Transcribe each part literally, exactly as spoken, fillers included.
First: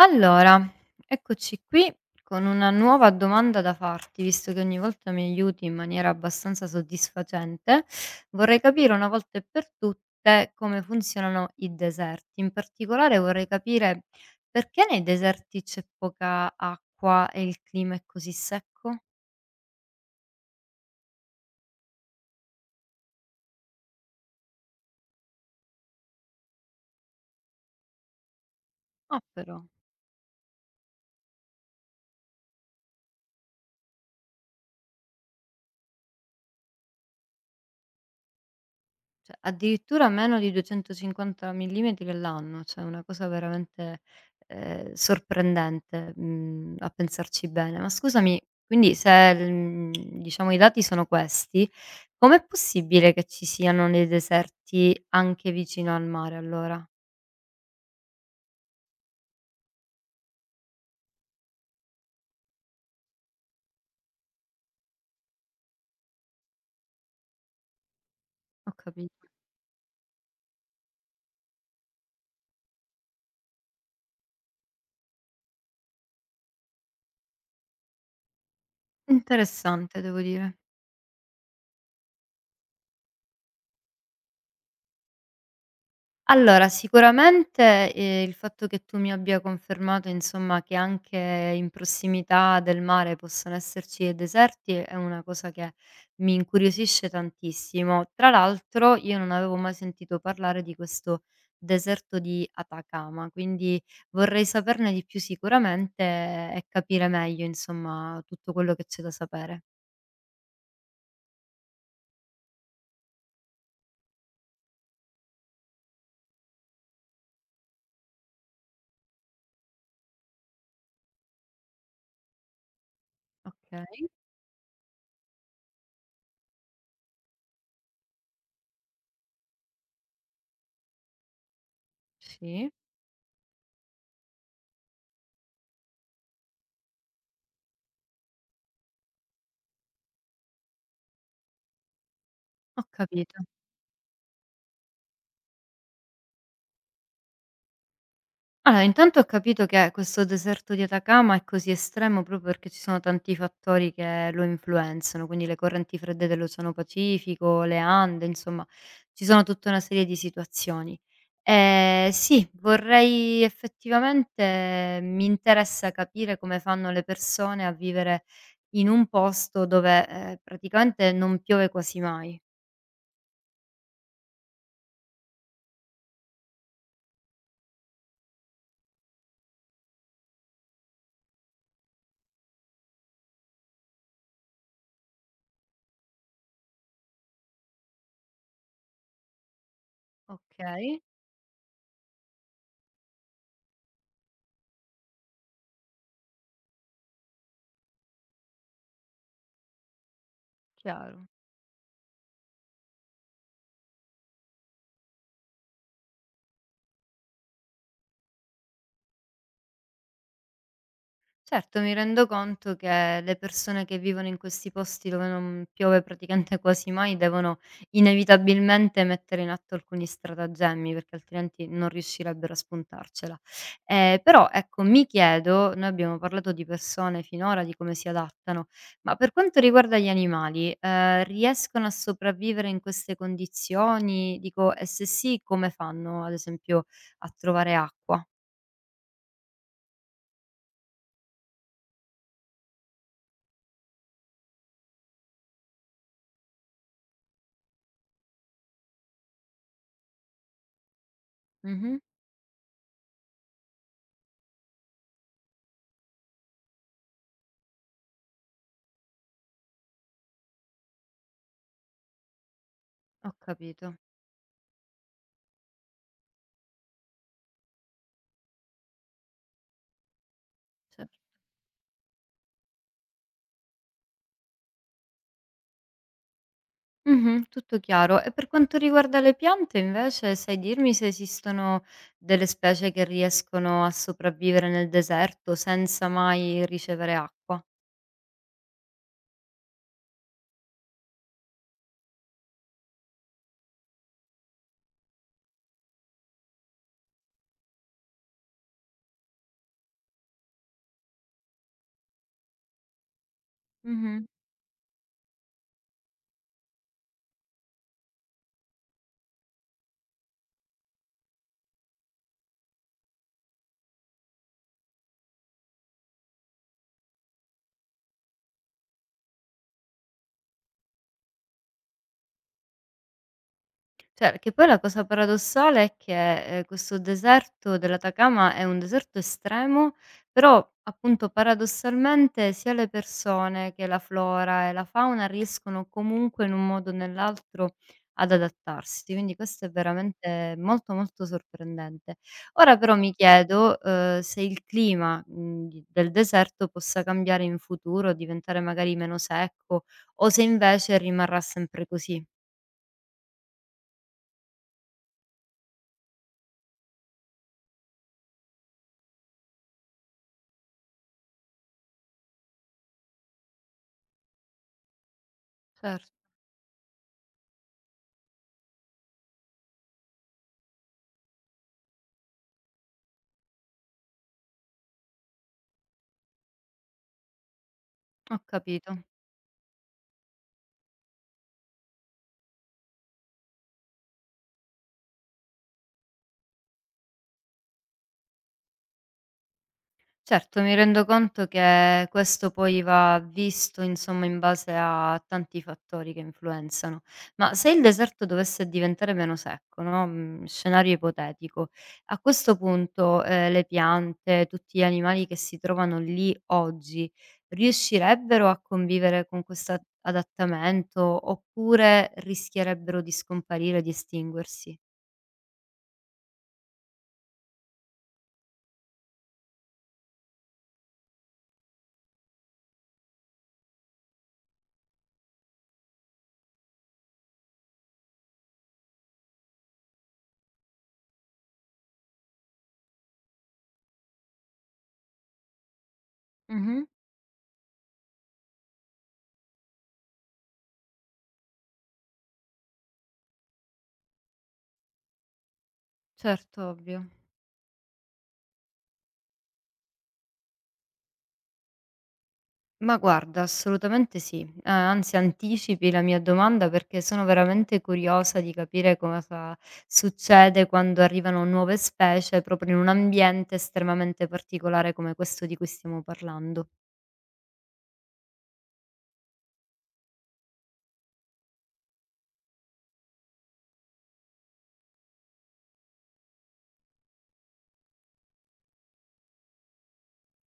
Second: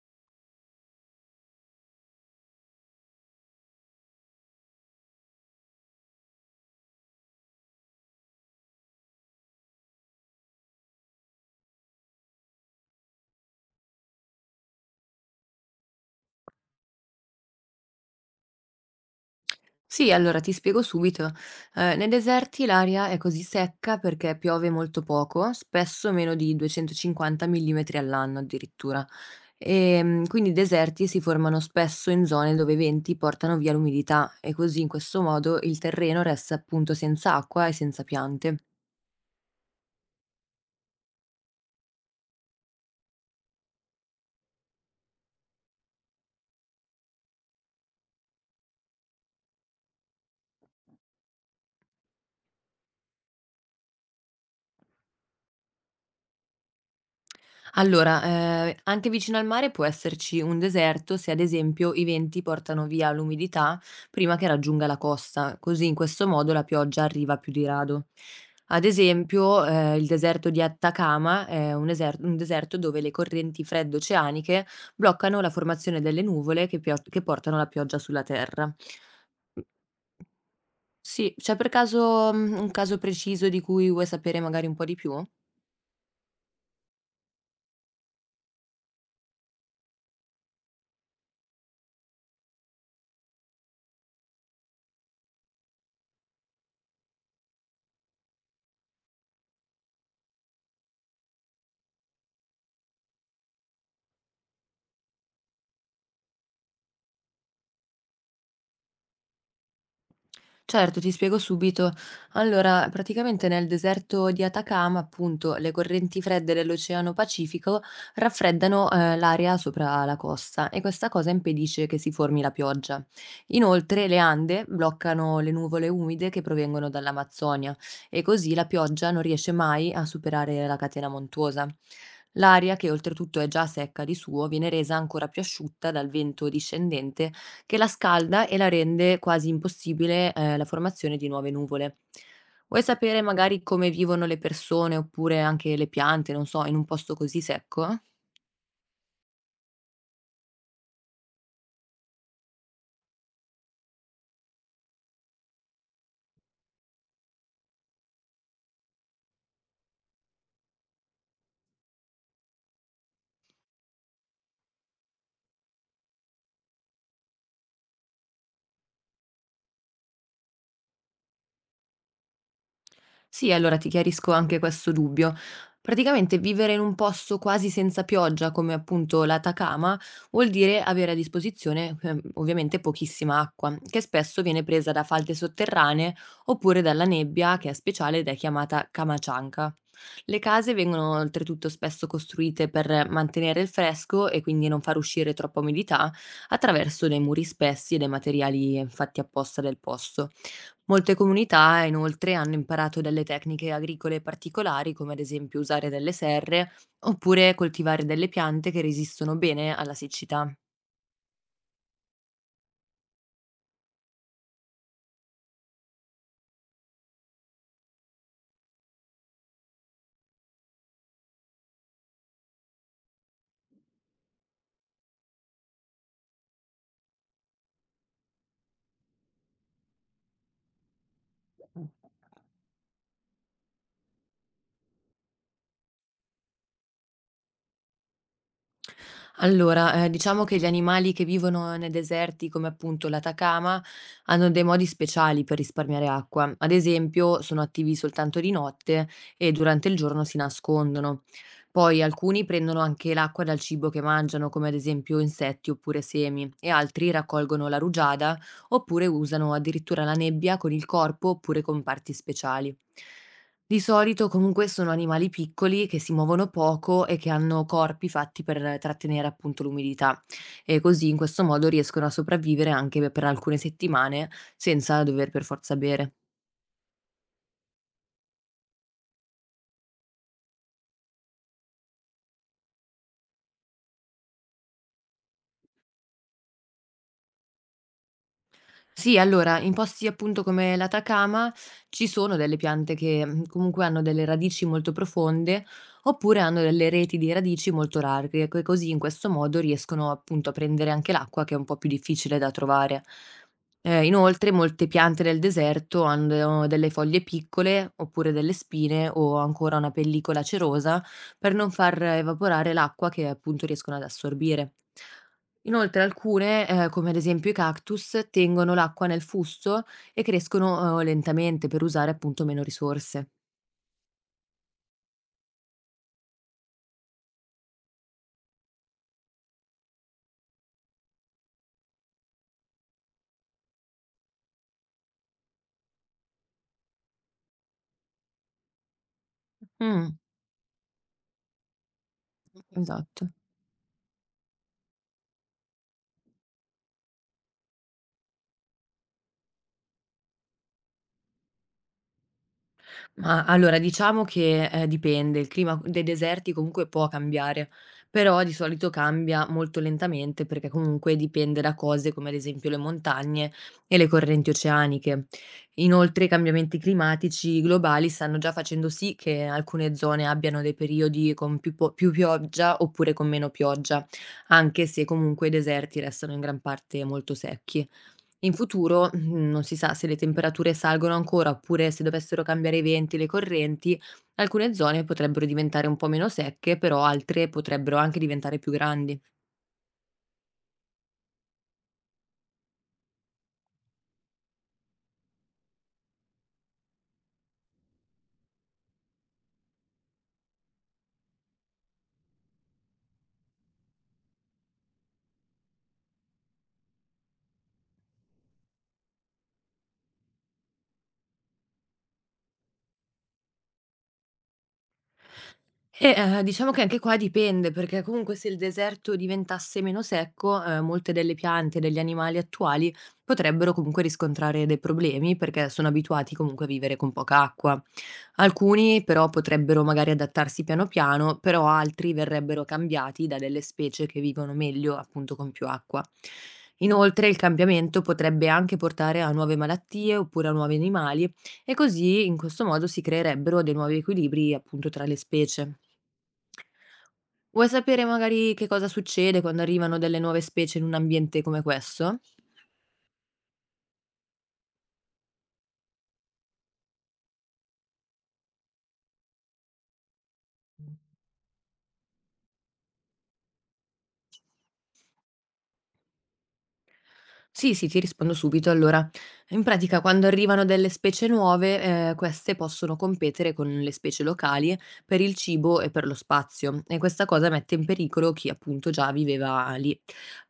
Allora, eccoci qui con una nuova domanda da farti, visto che ogni volta mi aiuti in maniera abbastanza soddisfacente. Vorrei capire una volta e per tutte come funzionano i deserti. In particolare vorrei capire perché nei deserti c'è poca acqua e il clima è così secco? Sì, allora ti spiego subito. Eh, nei deserti l'aria è così secca perché piove molto poco, spesso meno di duecentocinquanta millimetri all'anno addirittura. Ah, però. E, mm, quindi i deserti si formano spesso in zone dove i venti portano via l'umidità e così in questo modo il terreno resta appunto senza acqua e senza piante. Cioè, addirittura meno di duecentocinquanta millimetri all'anno, cioè una cosa veramente, ehm, sorprendente, mhmm, a pensarci bene. Ma scusami, quindi se l mhmm, diciamo i dati sono questi, com'è possibile che ci siano dei deserti anche vicino al mare allora? Allora, ehm, anche vicino al mare può esserci un deserto se ad esempio i venti portano via l'umidità prima che raggiunga la costa, così in questo modo la pioggia arriva più di rado. Ho Ad capito. esempio, ehm, il deserto di Atacama è un eser un deserto dove le correnti fredde oceaniche bloccano la formazione delle nuvole che pio che portano la pioggia sulla terra. Interessante devo dire. Sì, c'è per caso, mhmm, un caso preciso di cui vuoi sapere magari un po' di più? Allora, sicuramente, ehm, il fatto che tu mi abbia confermato, insomma, che anche in prossimità del mare possono esserci dei deserti è una cosa che mi incuriosisce tantissimo. Tra l'altro io non avevo mai sentito parlare di questo deserto di Atacama, quindi vorrei saperne di più sicuramente e capire meglio, insomma, tutto quello che c'è da sapere. Certo, ti spiego subito. Allora, praticamente nel deserto di Atacama, appunto, le correnti fredde dell'Oceano Pacifico raffreddano, eh, l'aria sopra la costa e questa cosa impedisce che si formi la pioggia. Okay, Inoltre, le Ande bloccano le nuvole umide che provengono dall'Amazzonia e così la pioggia non riesce mai a superare la catena montuosa. sì, L'aria, che oltretutto è già secca di suo, viene resa ancora più asciutta dal vento discendente che la scalda e la rende quasi impossibile, eh, la formazione di nuove nuvole. Vuoi ho sapere capito. magari come vivono le persone oppure anche le piante, non so, in un posto così secco? Allora, intanto ho capito che questo deserto di Atacama è così estremo proprio perché ci sono tanti fattori che lo influenzano, quindi le correnti fredde dell'Oceano Pacifico, le Ande, insomma, ci sono tutta una serie di situazioni. Ehm, sì, vorrei effettivamente mi interessa capire come fanno le persone a vivere in un posto dove, ehm, praticamente non piove quasi mai. Sì, allora ti chiarisco anche questo dubbio. Praticamente vivere in un posto quasi senza pioggia, come appunto l'Atacama, vuol dire avere a disposizione eh, ovviamente pochissima acqua, che spesso viene presa da falde sotterranee oppure dalla nebbia, che è speciale ed è chiamata camacianca. Le case Okay, vengono oltretutto spesso costruite per mantenere il fresco e quindi non far uscire troppa umidità attraverso dei muri spessi e dei materiali fatti apposta del posto. Molte chiaro. comunità inoltre hanno imparato delle tecniche agricole particolari, come ad esempio usare delle serre oppure coltivare delle piante che resistono bene alla siccità. Certo, mi rendo conto che le persone che vivono in questi posti dove non piove praticamente quasi mai devono inevitabilmente mettere in atto alcuni stratagemmi perché altrimenti non riuscirebbero a spuntarcela. Eh, però ecco, mi chiedo, noi abbiamo parlato di persone finora, di come si adattano, ma per quanto riguarda gli animali, eh, riescono a sopravvivere in queste condizioni? Dico, e se sì, come fanno ad esempio a trovare acqua? Allora, ehm, diciamo che gli animali che vivono nei deserti, come appunto l'Atacama, hanno dei modi speciali per risparmiare acqua. Ad esempio, sono attivi soltanto di notte e durante il giorno si nascondono. Mhm. Poi alcuni prendono anche l'acqua dal cibo che mangiano, come ad esempio insetti oppure semi, e altri raccolgono la rugiada oppure usano addirittura la nebbia con il corpo oppure con parti speciali. Ho Di capito. solito comunque sono animali piccoli che si muovono poco e che hanno corpi fatti per trattenere appunto l'umidità e così in Certo. questo modo riescono a sopravvivere anche per alcune settimane senza dover per forza bere. Mh-mh, tutto chiaro. E per quanto riguarda le piante invece, sai dirmi se esistono delle specie che riescono a sopravvivere nel deserto senza mai ricevere acqua? Sì, allora, in posti appunto come l'Atacama ci sono delle piante che mh, comunque hanno delle radici molto profonde oppure hanno delle reti di radici molto larghe, e così in questo modo riescono appunto a prendere anche l'acqua che è un po' più difficile da trovare. Eh, Mh-mh. Inoltre, molte piante del deserto hanno delle foglie piccole oppure delle spine o ancora una pellicola cerosa per non far evaporare l'acqua che appunto riescono ad assorbire. Inoltre alcune, ehm, come ad esempio i cactus, tengono l'acqua nel fusto e crescono, uhm, lentamente per usare appunto meno risorse. Cioè, che poi la cosa paradossale è che, ehm, questo deserto dell'Atacama è un deserto estremo, però appunto paradossalmente sia le persone che la flora e la fauna riescono comunque in un modo o nell'altro ad adattarsi, quindi questo è Mh, veramente molto, molto sorprendente. Ora però mi esatto. chiedo, uhm, se il clima, mhmm, di del deserto possa cambiare in futuro, diventare magari meno secco o se invece rimarrà sempre così. Ma allora diciamo che, ehm, dipende, il clima dei deserti comunque può cambiare, però di solito cambia molto lentamente perché comunque dipende da cose come ad esempio le montagne e le correnti oceaniche. Cer Inoltre i cambiamenti climatici globali stanno già facendo sì che alcune zone abbiano dei periodi con più po più pioggia oppure con meno pioggia, anche se comunque i deserti restano in gran parte molto secchi. Ho In capito. futuro, mhmm, non si sa se le temperature salgono ancora oppure se dovessero cambiare i venti e le correnti, alcune zone potrebbero diventare un po' meno secche, però altre potrebbero anche diventare più grandi. Certo, mi rendo conto che questo poi va visto, insomma, in base a tanti fattori che influenzano. Ma se il deserto dovesse diventare meno secco, no, mhmm, scenario ipotetico, a questo punto, ehm, le piante, tutti gli animali che si trovano lì oggi, riuscirebbero a convivere con questa adattamento, oppure rischierebbero di scomparire, di estinguersi? E, Eh, ehm, diciamo che anche qua dipende, perché comunque se il deserto diventasse meno secco, ehm, molte delle piante e degli animali attuali potrebbero comunque riscontrare dei problemi, perché sono abituati comunque a vivere con poca acqua. Alcuni però potrebbero magari adattarsi piano piano, però altri verrebbero cambiati da delle specie che vivono meglio appunto con più acqua. Mh-mh. Inoltre il cambiamento potrebbe anche portare a nuove malattie oppure a nuovi animali e così, in questo modo, si creerebbero dei nuovi equilibri appunto tra le specie. Certo, ovvio. Vuoi sapere magari che cosa succede quando arrivano delle nuove specie in un ambiente come questo? Ma guarda, assolutamente sì. Eh, anzi, anticipi la mia domanda perché sono veramente curiosa di capire cosa succede quando arrivano nuove specie proprio in un ambiente estremamente particolare come questo di cui stiamo parlando. Sì, sì, ti rispondo subito. Allora, in pratica quando arrivano delle specie nuove, ehm, queste possono competere con le specie locali per il cibo e per lo spazio e questa cosa mette in pericolo chi appunto già viveva lì.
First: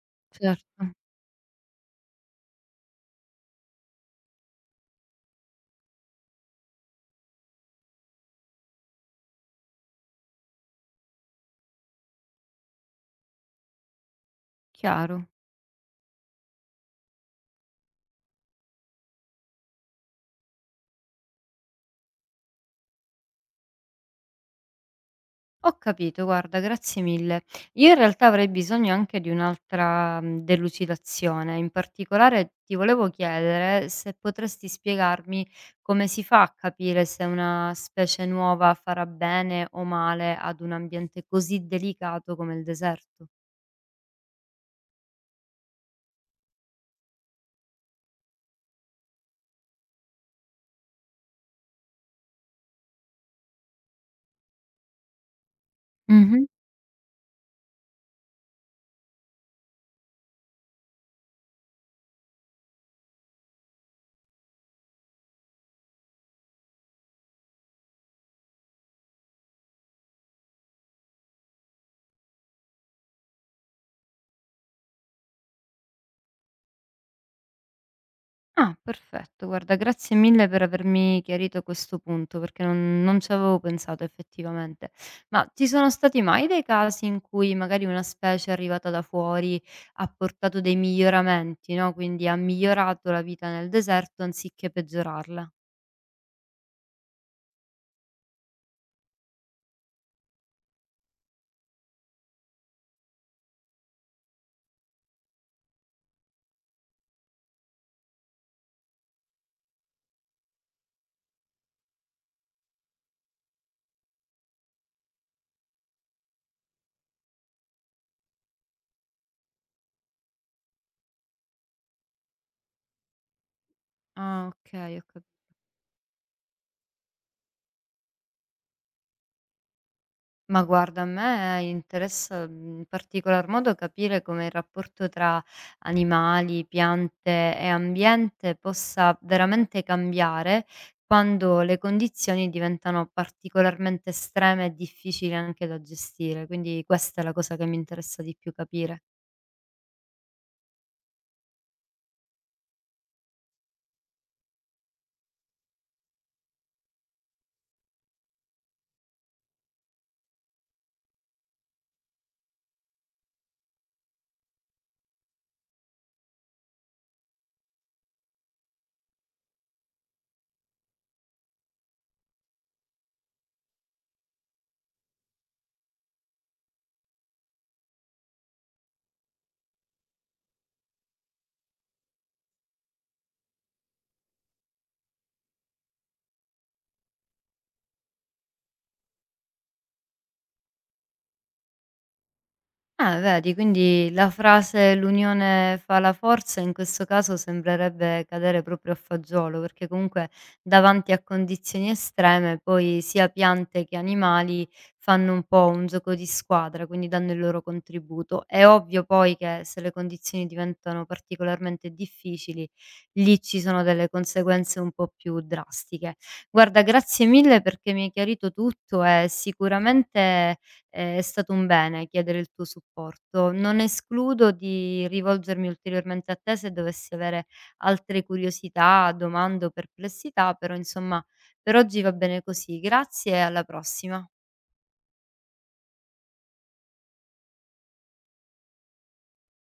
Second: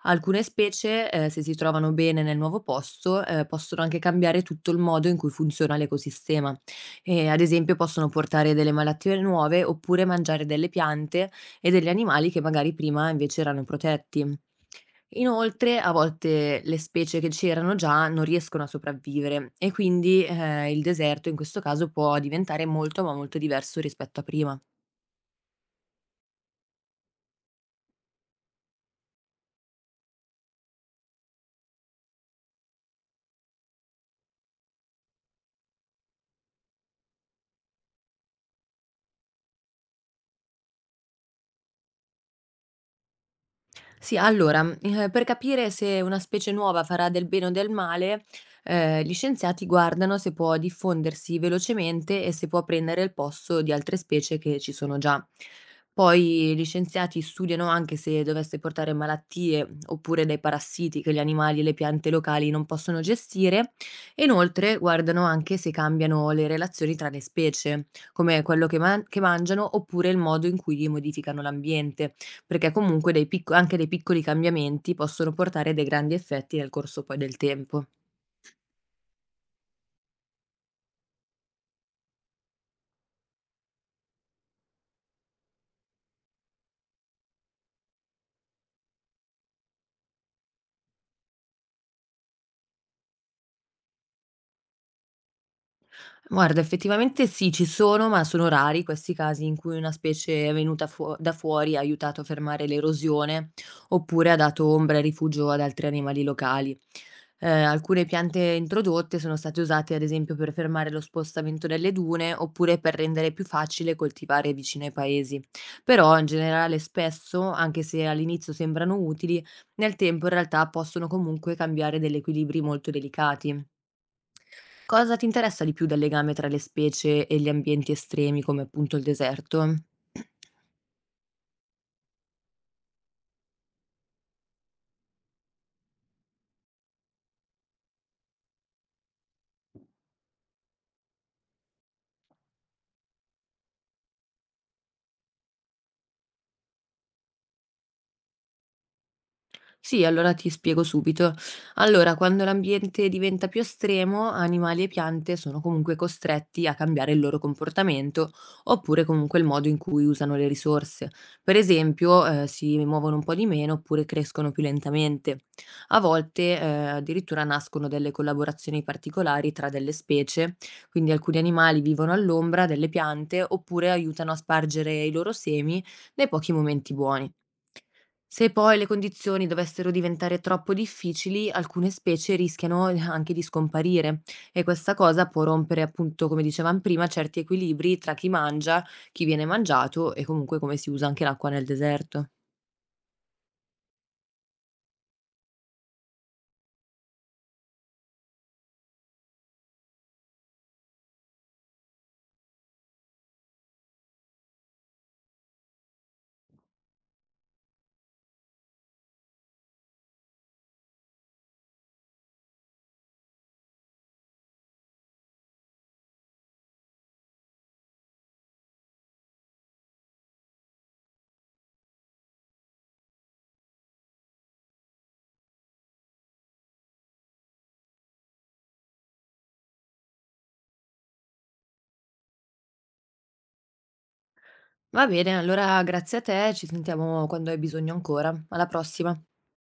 Alcune Certo, specie, ehm, se si trovano bene nel nuovo posto, ehm, possono anche cambiare tutto il modo in cui funziona l'ecosistema e ad esempio possono portare delle malattie nuove oppure mangiare delle piante e degli animali che magari prima invece erano protetti. chiaro. Inoltre a volte le specie che c'erano già non riescono a sopravvivere e quindi, ehm, il deserto in questo caso può diventare molto, ma molto diverso rispetto a prima. Ho capito, guarda, grazie mille. Io in realtà avrei bisogno anche di un'altra, mhmm, delucidazione. In particolare ti volevo chiedere se potresti spiegarmi come si fa a capire se una specie nuova farà bene o male ad un ambiente così delicato come il deserto. Sì, allora, mhmm, ehm, per capire se una specie nuova farà del bene o del male, ehm, gli scienziati guardano se può diffondersi velocemente e se può prendere il posto di altre specie che ci sono già. Mh-mh. Poi gli scienziati studiano anche se dovesse portare malattie oppure dei parassiti che gli animali e le piante locali non possono gestire. E inoltre guardano anche se cambiano le relazioni tra le specie, come quello che man che mangiano oppure il modo in cui modificano l'ambiente perché comunque dei picco anche dei piccoli cambiamenti possono portare a dei grandi effetti nel corso poi del tempo. Ah, perfetto. Guarda, grazie mille per avermi chiarito questo punto, perché non, non ci avevo pensato effettivamente. Ma ci sono stati mai dei casi in cui magari una specie arrivata da fuori ha portato dei miglioramenti, no? Quindi ha migliorato la vita nel deserto anziché peggiorarla. Guarda, effettivamente sì, ci sono, ma sono rari questi casi in cui una specie è venuta fuo- da fuori ha aiutato a fermare l'erosione oppure ha dato ombra e rifugio ad altri animali locali. Eh, alcune piante introdotte sono state usate, ad esempio, per fermare lo spostamento delle dune oppure per rendere più facile coltivare vicino ai paesi. Però, in generale, spesso, anche se all'inizio sembrano utili, nel tempo in realtà possono comunque cambiare degli equilibri molto delicati. Ah, ok, ho Cosa ti capito. interessa di più del legame tra le specie e gli ambienti estremi come appunto il deserto? Ma guarda, a me interessa in particolar modo capire come il rapporto tra animali, piante e ambiente possa veramente cambiare quando le condizioni diventano particolarmente estreme e difficili anche da gestire. Quindi questa è la cosa che mi interessa di più capire. Sì, allora ti spiego subito. Allora, quando l'ambiente diventa più estremo, animali e piante sono comunque costretti a cambiare il loro comportamento oppure comunque il modo in cui usano le risorse. Per esempio, eh, si muovono un po' di meno oppure crescono più lentamente. A volte, eh, addirittura nascono delle collaborazioni particolari tra delle specie, quindi alcuni animali vivono all'ombra delle piante oppure aiutano a spargere i loro semi nei pochi momenti buoni. Se poi le condizioni dovessero diventare troppo difficili, alcune specie rischiano eh, anche di scomparire e questa cosa può rompere, appunto, come dicevamo prima, certi equilibri tra chi mangia, chi viene mangiato e comunque come si usa anche l'acqua nel deserto. Ah, vedi, quindi la frase: "L'unione fa la forza" in questo caso sembrerebbe cadere proprio a fagiolo, perché comunque davanti a condizioni estreme poi sia piante che animali fanno un po' un gioco di squadra, quindi danno il loro contributo. È ovvio poi che se le condizioni diventano particolarmente difficili, lì ci sono delle conseguenze un po' più drastiche. Guarda, grazie mille perché mi hai chiarito tutto e sicuramente ehm, è stato un bene chiedere il tuo supporto. Non escludo di rivolgermi ulteriormente a te se dovessi avere altre curiosità, domande o perplessità, però insomma per oggi va bene così. Grazie e alla prossima. Va bene, allora grazie a te, ci sentiamo quando hai bisogno ancora. Alla prossima.